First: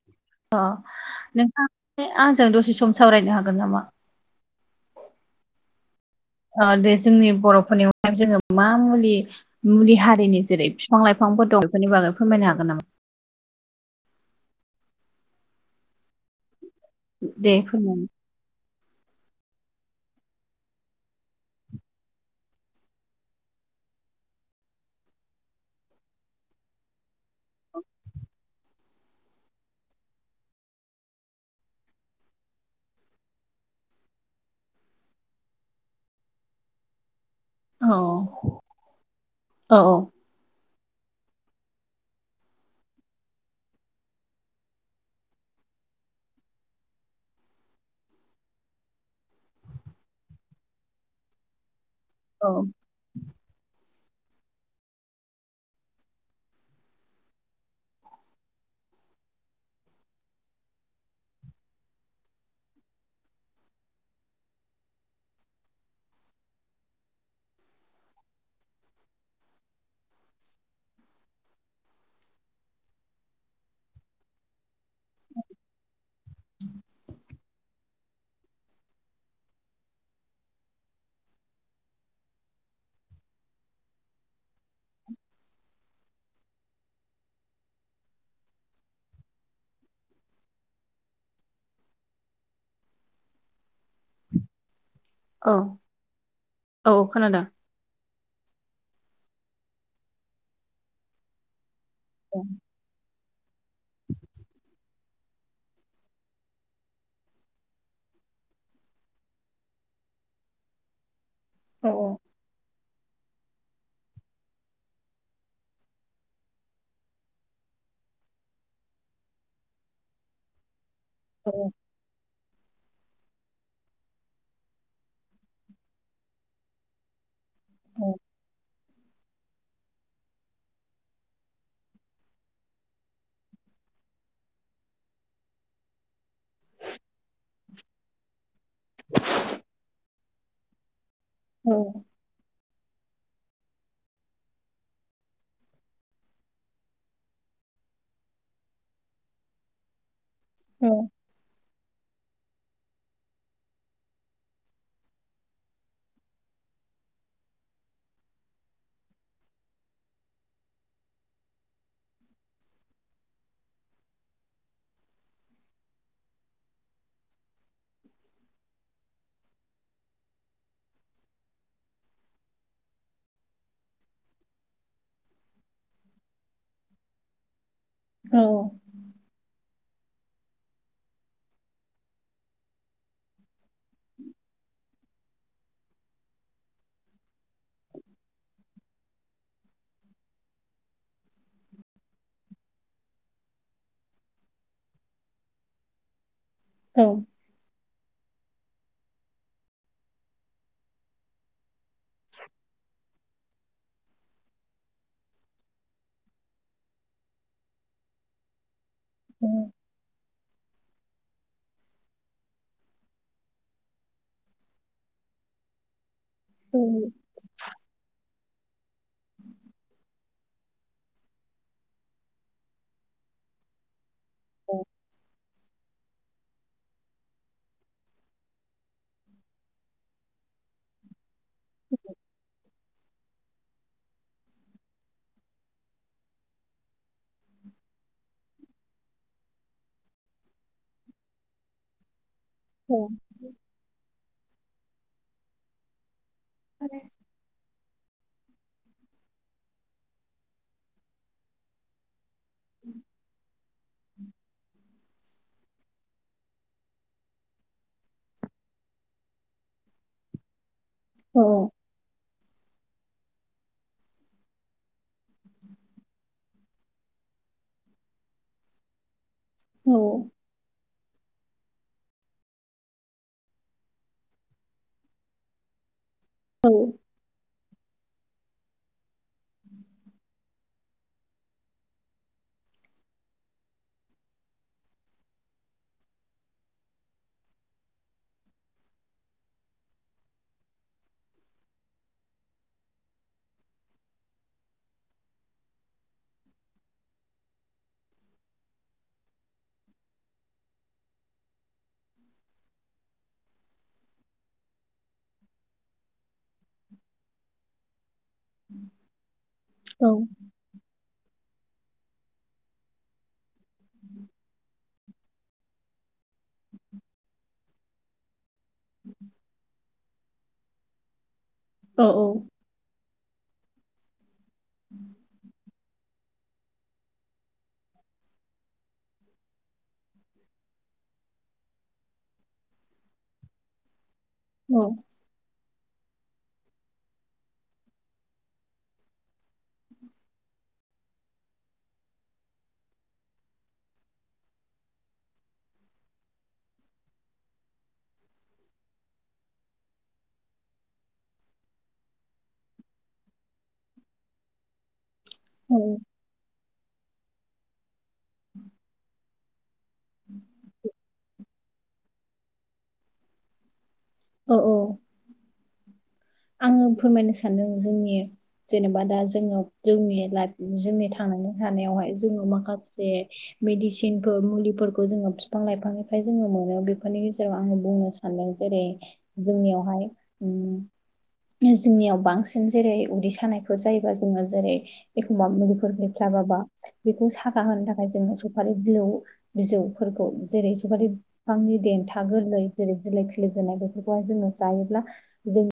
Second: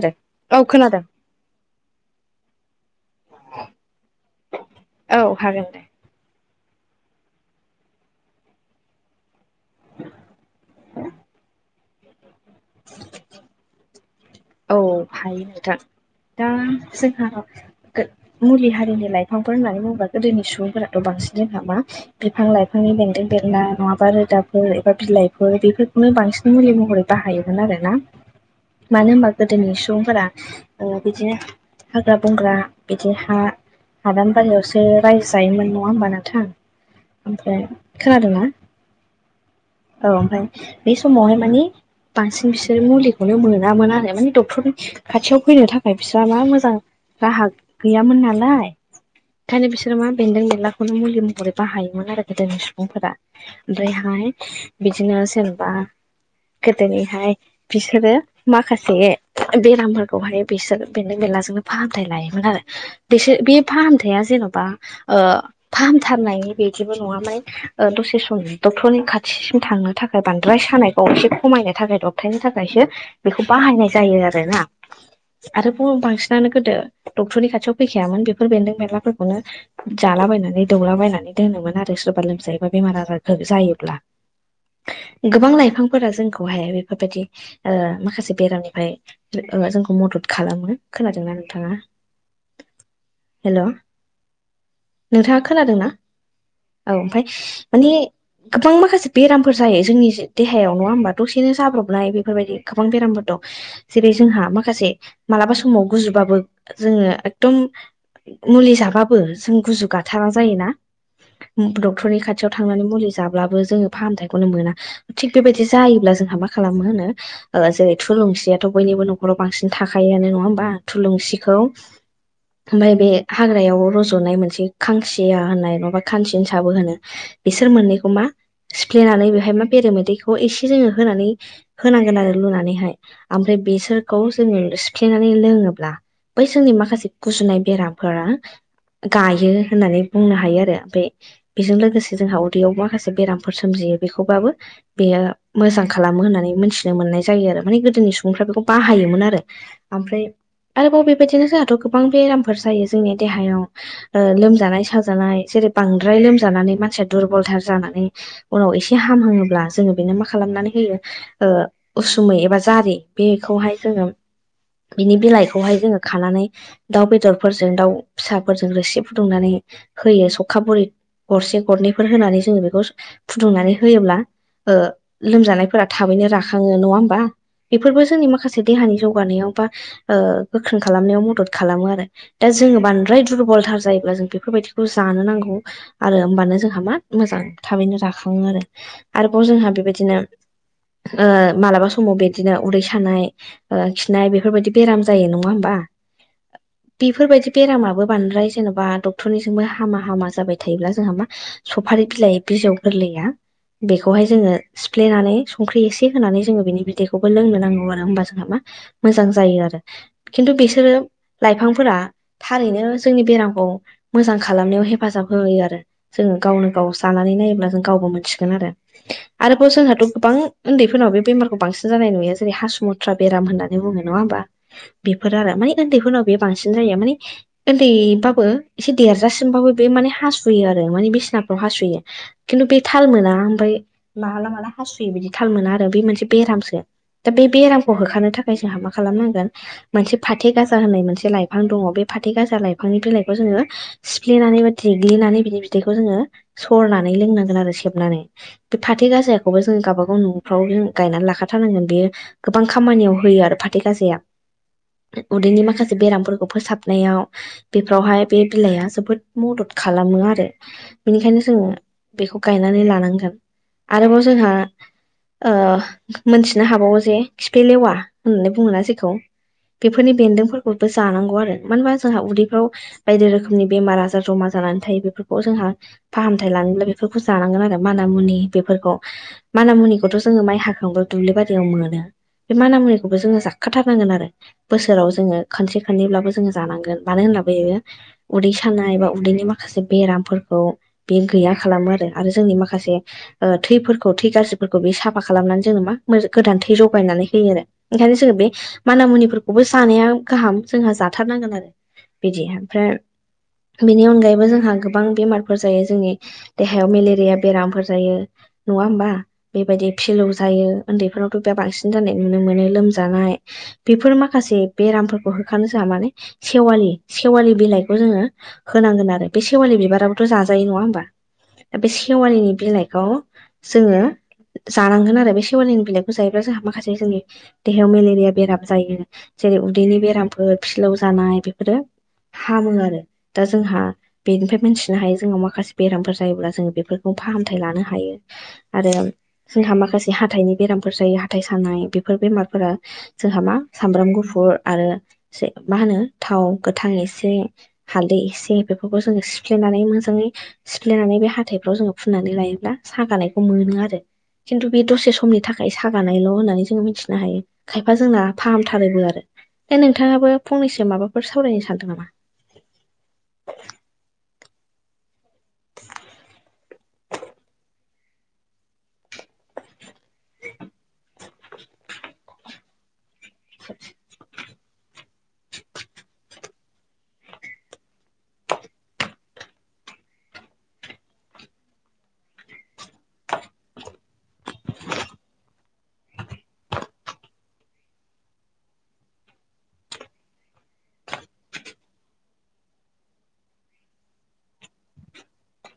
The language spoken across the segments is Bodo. खोनादों अ औ खोनादों नोंथाङा आंजों दसे सम सावरायनो हागोन नामा? औ हागोन दे। अह दे जोंनि बर'फोरनियावहाय जोङो मा मुलि मुलि हारिनि जेरै बिफां लाइफांफोर दं बेफोरनि बागै फोरमायनो हागोन नामा? औ हायो नोंथां दा जोंहा दे फोरमायनो मुलि हारिनि लाइफांफोर होननानै बुङोबा गोदोनि सुबुंफोराथ' बांसिन जोंहा मा बिफां लाइफांनि बेन्दों बेनला, नङाबा रोदाफोर एबा बिलाइफोर बेफोरखौनो बांसिन मुलि महरै बाहायोमोन आरोना। मानो होनबा गोदोनि सुबुंफोरा बिदिनो हाग्रा बंग्रा बिदि हा हादानबारियावसो रायजायोमोन नङा होमबा नोंथां? ओमफ्राय खोनादोंना औ औ ओमफ्राय बे समावहाय मानि बांसिन बिसोर मुलिखौनो मोनामोन आरो माने डक्टरनि खाथियाव फैनो थाखाय बिस्रा मा मोजां राहा गैयामोन नालाय ओंखायनो बिसोरो मा बेन्दों बेनलाखौनो मुलि महरै बाहायोमोन आरो गोदोनि औ सुबुंफोरा। ओमफ्रायहाय बिदिनो सोरबा गोदोनिहाय बिसोरो माखासे बेरामफोरखौहाय बिसोर बेनदों बेनलाजोंनो फाहामथाय लायोमोन आरो। बिसोर बे फाहामथाया जेन'बा फाहामथारनायनि बिदिबो नङा माय दसे सम डक्टरनि खाथिसिम थांनो थाखाय बांद्राय सानायखौ एसे खमायनो थाखाय दबथायनो थाखायसो बेखौ बाहायनाय जायो आरोना आरो बु बांसिनानो गोदो डक्टरनि खाथियाव फोखायामोन बेफोर बेन्दों बेनलाफोरखौनो जालाबायनानै दौलाबायनानै दोनोमोन आरो सोरबा लोमजायोबा बेमार आजारफोर जायोब्ला। गोबां लाइफांफोरा जोंखौहाय बेफोरबायदि माखासे बेरामनि ओमफ्राय जों ओ जोंखौ मदद खालामो, खोनादोंना नोंथाङा? हेलौ? नोंथाङा औ खोनादोंना? औ ओमफ्राय माने गोबां माखासे बेरामफोर जायो जोंनि देहायाव नङा होमबा दसेनो जाब्रबनाय बेफोरबायदि गोबां बेरामफोर दं। जेरै जोंहा माखासे मालाबा समाव गुजुबाबो जोङो एकदम मुलि जाबाबो जों गुजु गाथारा जायोना औ डक्टरनि खा थियाव थांनानै मुलि जाब्लाबो जोङो फाहामथायखौनो मोना। थिग बेबायदि जायोब्ला जोंहा मा खालामो होनो जेरै थुलुंसियाथ' बयनिबो न'खराव बांसिन थाखायोआानो नङा होमबा औ थुलुंसिखौ ओमफ्राय बे हाग्रायाव रज'नाय मोनसे खांसिया होननाय नङाबा खानसिंसाबो होनो बिसोर मोननैखौ मा सिफ्लेनानै बेवहाय मा बेरे मोदैखौ एसे जोङो होनानै होनांगोन आरो लुनानैहाय ओमफ्राय बेसोरखौ जोङो सिफ्लेनानै लोङोब्ला बै समनि माखासे गुजुनाय बेरामफोरा गायो होननानै बुंनो हायो आरो। ओमफ्राय औ बेजों लोगोसे जोंहा उदैयाव माखासे बेरामफोर सोमजियो बेखौबाबो बेयो मोजां खालामो होननानै मिथिनो मोननाय जायो आरो माने गो नि सुबुंफ्रा बेखौ बाहायोमोन आरो मफ्राय आरोबावबे बेबायदिनो जोंहाथ' गोबां बेरामफोर जायो जोंनि देहायाव लोमजानाय साजानाय जेरै बांद्राय लोमजानानै मानसिया दुरबलथार जानानै उनाव एसे हाम होङोब्ला जोङो बेनो मा खालामनानै होयो उसुमै एबा जारि बेखौहाय जोङो बिनि बिलाइखौहाय जोङो खानानै दाउ बेदरफोरजों दाउ फिसाफोरजों रोसि फुदुंनानै होयो सौखा बुरै गरसे गरनैफोर होनानै जोङो बेखौ फुदुंनानै होयोब्ला लोमजानायफोरा थाबैनो राखङो नङा होमबा। बेफोरबो जोंनि औ माखासे देहानि जौगानायाव बा गोख्रों खालामनायाव मदद खालामो आरो। दा जोङो बांद्राय दुरबलथार जायोब्ला जों बेफोरबायदिखौ जानो नांगौ। आरो होमबानो जोंहा मा मोजां थाबैनो राखाङो आरो आरोबाव जोंहा बेबायदिनो मालाबा समाव बे बिदिनो उदै सानाय खिनाय बेफोरबायदि बेराम जायो नङा होमबा औ बेफोरबायदि बेरामाबो बांद्राय जेन'बा डक्टरनिजोंबो हामा हामा जाबाय थायोब्ला जोंहा मा सफारि बिलाइ बिजौ गोरलैया बेखौहाय जोङो सिफ्लेनानै संख्रि एसे होनानै जोङो बेनि बिदैखौ खौबो लोंनो नांगौ आरो हबा जोंहा मा मोजां जायो आरो खिन्थु बिसोरो लाइफांफोरा थारैनो जोंनि बेरामखौ मोजां खालामनायाव हेफाजाब होयो आरो जोङो गावनो गाव जानानै नायोब्ला जों गावबो मोनथिगोन आरो आरोबाव जोंहाथ' गोबां उन्दैफोरनाव बेमारखौ बांसिन जानाय नुयो जेरै हासु मुथ्रा बेराम होननानै बुङो नङा होमबा बेफोर आरो माने उन्दैफोरनाव बे बांसिन जायो माने उन्दैबाबो एसे देरजासिमबाबो बे माने हासुयो आरो माने बिसिना हासुयो खिनथु बे थाल मोना ओमफ्राय माला माला हासुयो बिदि थाल मोना आरो बे मोनसे बेरामसो दा बे बेरामखौ होखारनो थाखाय जोंहा मा खालामनांगोन। मोनसे फाथो गाजा होननाय मोनसे लाइफां दङ बे फाथै गाजा लाइफां बिफांनि बिलाइखौ जोङो सिफ्लेनानै बा देग्लिनानै बिनि बिदैखौ जोङो सरनानै लोंनांगोन आरो सेबनानै बे फाथै गाजायाखौबो जों गावाबागाव न'फ्राव जों गायनानै लाख थारनांगोन बेयो गोबां खामानियाव होयो आरो फाथै गाजाया उदैनि माखासे बेरामफोरखौ फोसाबनायाव बेफोरावहाय बे बिलाइआ जोबोद मदद खालामो आरो बेनिखायनो जोङो बेखौ गायनानै लानांगोन आरोबाव जोंहा मोनथिनो हाबावो जे खिफि लेवा होननानै बुङोना जेखौ बेफोरनि बेन्दों बयबो जानांगौ आरो मानो होनबा जोंहा उदैफ्राव बायदि रोखोमनि बेमार आजार जमा जानानै थायो बेफोरखौ जोंहा फाहामथाय लानोबब्ला बेफोरखौ जानांगोन आरो माना मुनि बेफोरखौ माना मुनिखौथ' जोङो माइ हागोन थांबा दुब्लि बारियाव मोनो बे माना मुनिखौबो जोङो जाखाथारनांगोन आरो। बोसोराव जोङो खनसे खननैब्लाबो जोङो जानांगोन मानो होनब्लाबोयो उदै सानाय बा उदैनि माखासे बेरामफोरखौ बे गैया खालामो आरो आरो जोंनि माखासे थैफोरखौ थै गाज्रिफोरखौ बे साफा खालामनानै जों मा गोदान थै जगायनानै होयो आरो ओंखायनो जोङो बे माना मुनिफोरखौबो जानाया गाहाम जोंहा जाथारनांगोन आरो बिदि ओमफ्राय बेनि अनगायैबो जोंहा गोबां बेमारफोर जायो जोंनि देहायाव मेलेरिया बेरामफोर जायो नङा होमबा बेबायदि फिलौ उन्दैफोरावथ' बांसिन जानाय नुनो मोन लोमजानाय बेफोर माखासे बेरामफोरखौ होखानो जोंहा माने सेवालि सेवालि बिलाइखौ जोङो होनांगोन आरो बे सेवालि बिबाराबोथ' जाजायो नङा होमबा। दा बे सेवालिनि बिलाइखौ जोङो जानांगोन आरो बे सेवालिनि बिलाइ जायोब्ला जोंहा माखासे जोंनि देहायाव मेलेरिया बेराम जायो जेरै उदैनि बेरामफोर फिलौव जानाय बेफोरो हामो आरो दा जोंहा बेनिफ्राय औ मोनथिनो हायो जोंनाव माखासे बेरामफोर जायोब्ला जों बेफोरखौ फाहामथाय लानो हायो आरो जोंहा माखासे जे हाथाइनि बेरामफोर जायो हाथाय सानाय बेफोर बेमारफोरा जोंहा मा सामब्राम गुफुर आरो मा होनो थाव गोथां एसे हालदै एसे बेफोरखौ जोङो सिफ्लेनानै मोजाङै सिफ्लेनानै बे हाथायफ्राव जोङो फुननानै लायोब्ला सागानायखौ मोनो आरो खिन्थु बे दसे समनि थाखाय सागानायल' होननानै जोंङो मिथिनो हायो खायफा जोंना फाहामथारोबो आरो दा नोंथाङाबो फंनैसो माबाफोर सावरायनो सानदों नामा औ औ आङो फोरमायनो सानदों जोंनि जेनेबा दा जोङो जोंनि लाइफ जोंनि थांनानै थानायावहाय जोङो माखासे मेदिसिन थिनफोर मुलिफोरखौ जोङो बिफां लाइफांनिफ्राय जोङो मोनो बेफोरनि गेजेराव आङो बुंनो सानदों जेरै जोंनियावहाय उम जोंनियाव बांसिन जेरै उदै सानायफोर जायोबा जोङो जेरै एखमबा मुलिफोर हैैफ्लाबाबा बेखौ साखा होनो थाखाय जोङो सफारि बिलौ बिजौफोरखौ जेरै सफारि बिफांनि देन्था गोरलै जेरै बिलाइ खिलिजेननाय बेफोरखौहाय जोङो जायोब्ला जों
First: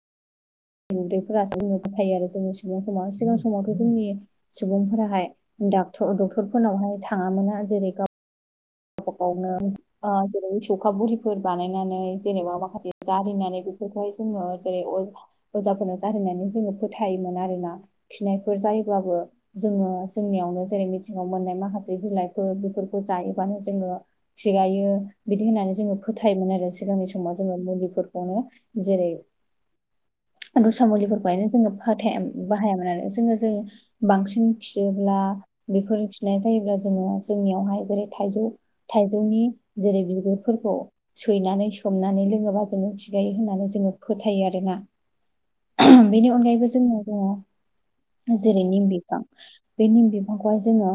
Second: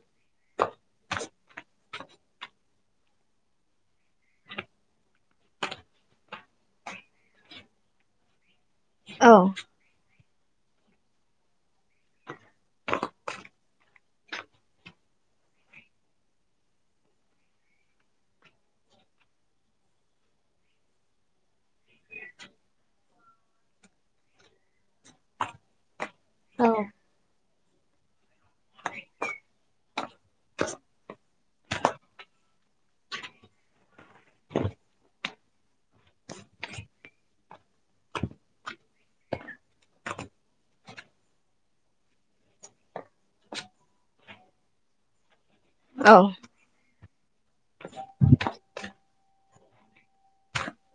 उदैफोरासो जोंनो फोथायो आरो जोंङो सिगां समाव सिगां समावथ' जोंनि सुबुंफोराहाय डाक्ट डक्टरफोरनावहाय थाङाामोना जेरै गाव औ वनो जेरै सौखा बुरिफोर बानायनानै जेनेबा माखासे जारिनानै बेफोरखौहाय जोङो जेरै अयफा अजाफोरनाव जारिनानै जोङो फोथायोमोन आरोना खिनायफोर जायोब्लाबो जोङो जोंनियावनो जेरै मिथिंगायाव मोननाय माखासे बिलाइफोर बेफोरखौ जायोबानो जोङो खिगायो बिदि होननानै जोङो फोथायोमोन औ आरो सिगांनि समाव जोङो मुलिफोरखौनो जेरै दस्रा मुलिफोरखौहायनो जोङो फोथाय बाहायामोन आरो जोङो जोंनि बांसिन खियोब्ला बेफोर खिनाय जायोब्ला जोङो जोंनियावहाय जेरै थजौ थाइजौनि जेरै बिगुरफोरखौ सैनानै सोमनानै लोङोबा जोङो खिगायो होननानै जोङो फोथायो आरोना औ बेनि अनगायैबो जोंनाव दङ जेरै निम बिफां बे निम बिफांखौहाय जोङो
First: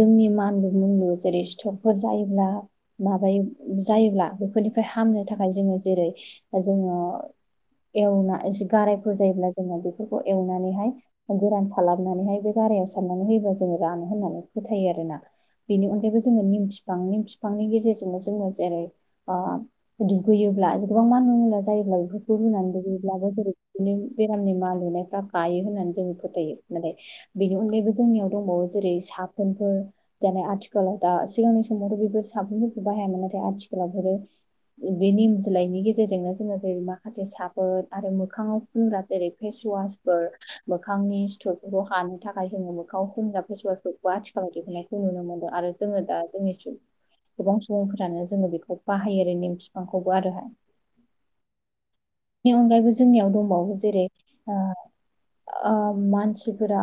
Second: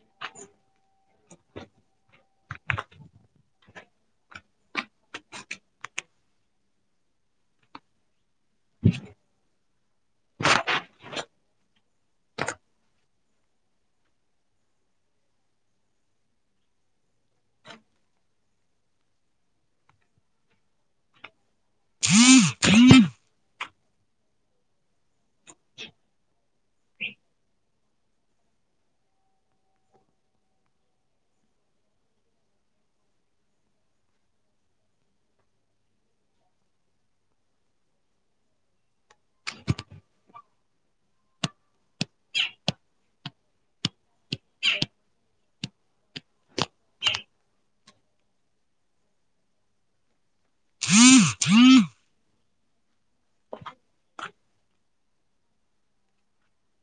जोंनि मा आलु मु जेरै सि्थरफोर जायोब्ला माबायो जायोब्ला बेफोरनिफ्राय हामनो थाखाय जोङो जेरै जोङो एवना एसे गारायफोर जायोब्ला जोङो बेफोरखौ एवनानैहाय गोरान खालामनानैहाय बे गारायाव सारनानै होयोबा जोङो रानो होननानै फोथायो आरोना बेनि अनगायैबो जोङो निम बिफां निम बिफांनि गेजेरजोंनो जोङो जेरै दुगैयोब्ला गोबां मानलु मानला जायोब्ला बेफोरखौ रुनानै दुगैयोब्लाबो जेरै बिनो बेरामनि मानलुनाय फ्रा गायो होननानै जोङो फोथायो नाथाय बेनि अनगायैबो जोंनियाव दंबावो जेरै साफोनफोर दिनै आथिखालाव दा सिगांनि समावथ' बेफोर साबोनफोरखौ बाहायामोन नाथाय आथिखालाव बेफोरो बे निम बिलाइनि गेजेरजोंनो जोङो जेरै माखासे साबोन आरो मोखाङाव फुनग्रा जेरै फेसवास फोर मोखांनि सिथुरफोरखौ हानो थाखाय जोङो मोखाङाव फुनग्रा फेसुवाफोरखौ आथिखालाव दिहुननाय खौ नुनो मोनदों आरो जोङो दा जोंनि थिं गोबां सुबुंफोरानो जोङो बेखौ बाहायो आरो नेम बिफांखौबो आरोहाय [unintelligible] नि अनगायैबो जोंनियाव दंबावो जेरै ओ मानसिफोरा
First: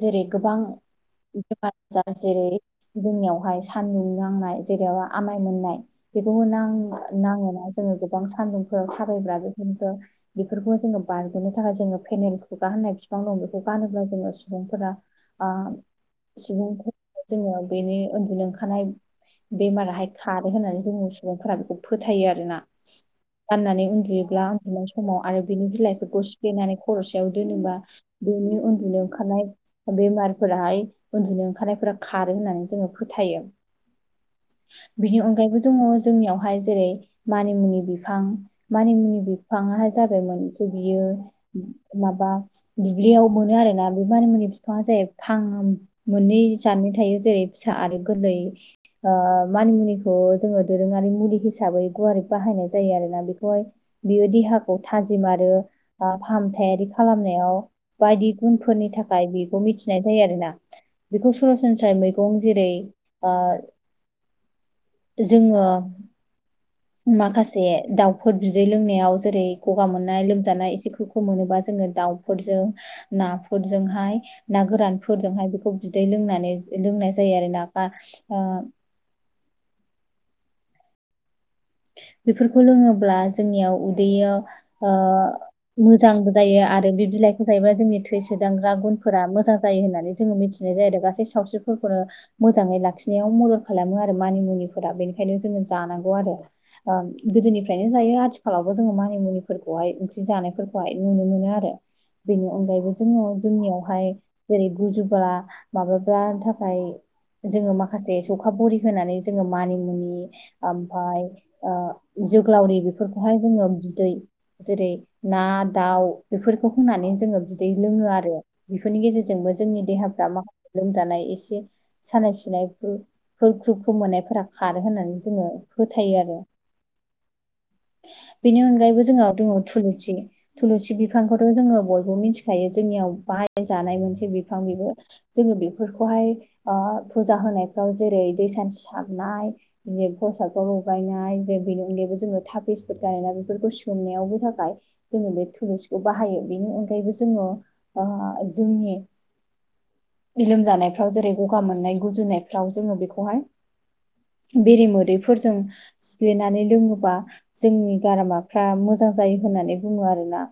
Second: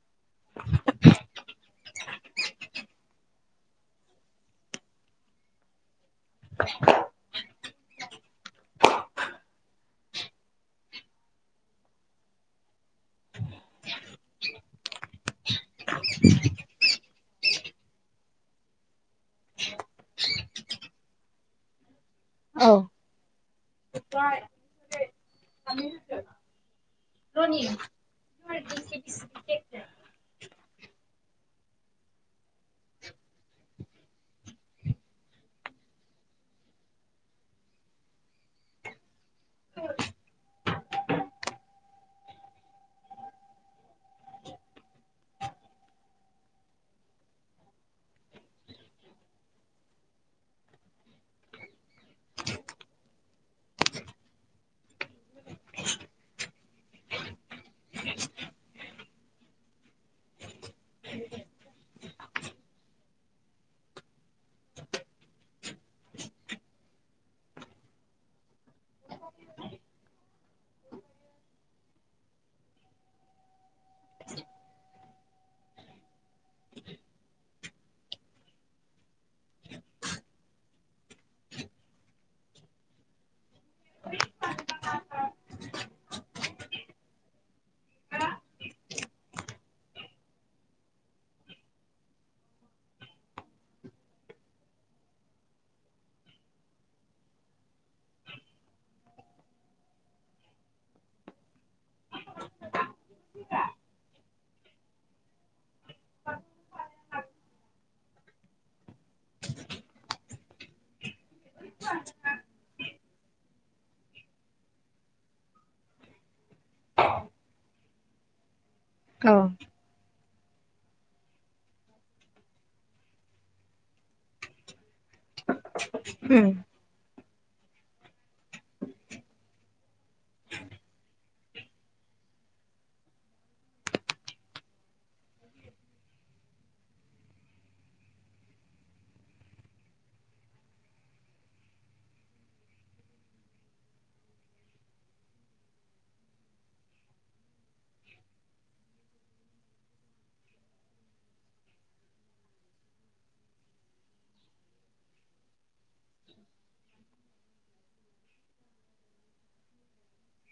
जेरै गोबां बेमार आजार जेरै जोंनियावहाय सान्दुं नांनाय जेरैबा आमाय मोननाय बेखौबो नां नाङोना जोङो गोबां सान्दुंफोर थाबायग्रा बेफोरनिफ्राय बेफोरखौ जोङो बारग'नो थाखाय जोङो पेनेल खुगा होननाय बिफां दं बेखौ गानोब्ला जोङो सुबुंफोरा ओ सुबुंफोरा जोङो बेनि उन्दुनो ओंखारनाय बेमाराहाय खारो होननानै जोंनि सुबुंफोरा बेखौ फोथायो आरोना औ गाननानै उन्दुयोब्ला उन्दुनाय समाव आरो बिनि बिलाइफोरखौ सिफ्लेनानै खर'सेायाव दोनोबा बेनि उन्दुनायाव ओंखारनाय बेमारफोराहाय उन्दुनो ओंखारनायफोरा खारो होननानै जोङो फोथायो। [inaudible] बिनि अनगायैबो जोङो जोंनियावहाय जेरै मानिमुनि बिफां मानिमुनि बिफाङाहाय जादों मोनसे बियो माबा दुब्लियाव मोनो आरोना मानि मुनि बिफाङा जाहै फां मोननै जादनि थायो जेरै फिसा आरो गोरलै मानिमुनिखौ जोङो दोरोङारि मुलि हिसाबै गुवारै बाहायनाय जायो आरोना बेखौहाय बियो देहाखौ थाजिम आरो फाहामथायारि खालामनायाव बायदि गुन फोरनि थाखाय बेखौ मिथिनाय जायो आरोना बेखौ सरासनस्रायै मै गं जेरै ओ जोङो [inaudible] माखासे दाउफोर बिदै लोंनायाव जेरै गगा मोननाय लोमजानाय एसे ख्रुब ख्रुब मोनोबा जोङो दाउ फोरजों नाफोरजोंहाय ना गोरानफोरजोंहाय बेखौ बिदै लोंनानै लोंनाय जायो आरो ना बा ओ बेफोरखौ लोङोब्ला जोंनियाव उदैयाव ओ मोजांबो जायो आरो बे बिलाइखौ जायोबा जोंनि थै सोदांग्रा गुनफोरा मोजां जायो होननानै जोङो मिथिनाय जायो गासै सावस्रिफोरखौनो मोजाङै लाखिनायाव मदद खालामो आरो मानि मुनिफोरा बेनिखायनो जोङो जानांगौ आरो गोदोनिफ्रायनो जायो आथिखालावबो जोङो मानि मुनिफोरखौहाय ओंख्रि जानायफोरखौहाय नुनो मोनो आरो बेनि अनगायैबो जोङो जोंनियावहाय जेरै गुजुबा माबाबा थाखाय जोङो मा खासे सौखा बरि होनानै जोङो मानिमुनि ओमफाय जोग्लावरि बेफोरखौहाय जोङो बिदै जेरै ना दाउ बेफोरखौ होनानै जोङो बिदै लोङो आरो। बेफोरनि गेजेरजोंबो जोंनि देहाफ्रा माखासे लोमजानाय एसे सानाय सुनाय ख्रुब ख्रुब मोननायफोरा खारो होननानै जोङो फोथायो आरो। बेनि अनगायैबो जोंहा दङ थुलुंसि थुलुसि बिफांखौथ' जोङो बयबो मिथिखायो जोंनियाव बाहाय जानाय मोनसे बिफां बेबो जोङो बेफोरखौहाय फुजा होनायफ्राव जेरै दै सान्थि सारनाय [unintelligible] प्रसादखौ लगायनाय बेनि अनगैबो जोङो थापिसफोर गायोना बेफोरखौ सोंमयावबो थाखाय जोङो बे थुलुंसिखौ बाहायो बेनि अनगायैबो जोङो ओ जोंनि लोमजानायफ्राव जेरै गगा मोननाय गुजुनायफ्राव जोङो बेखौहाय बेरे मोदैफोरजों सिफ्लेनानै लोङोबा जोंनि गारामाफ्रा मोजां जायो होननानै बुङो आरोना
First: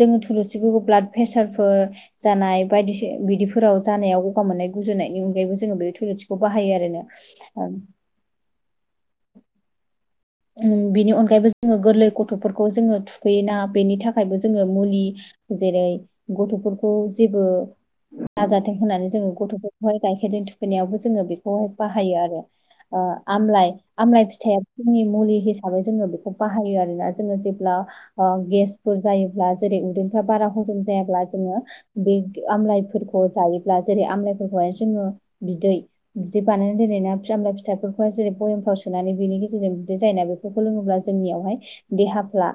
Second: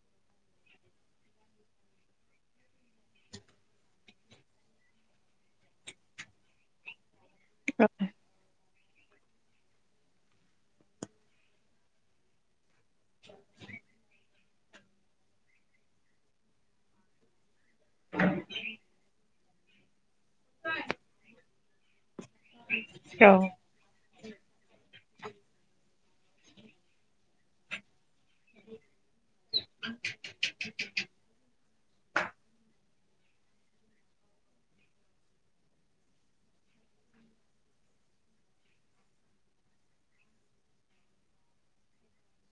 जोङो थुलुंसिफोरखौ ब्लाड प्रेसारफोर जानाय बायदिसि बिदिफोराव जानायाव गगा मोननाय गुजुनायनि अनगायैबो जोङो बे थुलुंसिखौ बाहायो आरो ओं [inaudible] बिनि अनगायैबो जोङो गोरलै गथ'फोरखौ जोङो थुखैयोना बेनि थाखायबो जोङो मुलि जेरै गथ'फोरखौ जेबो दाजाथों होननानै जोङो गथ'फोरखौहाय गाइखेरजों थुखैनायावबो जोङो बेखौहाय बाहायो आरो। ओ औ आमलाय आमलाय फिथाइया जोंनि मुलि हिसाबै जोङो बेखौ बाहायो आरोना जोङो जेब्ला गेसफोर जायोब्ला जेरै उन्दैफ्रा बारा हजम जायाब्ला जोङो बे आमलायफोरखौ जायोब्ला जेरै आमलाइफोरखौहाय जोङो बिदै बिदि बानायनानै दोनै ना फिमला फिथाइफोरखौहाय जेरै भयेमफ्राव सोनानै बेनिनो जों बिदै जायोना बेफोरखौ लोङोब्ला जोंनियावहाय देहाफ्रा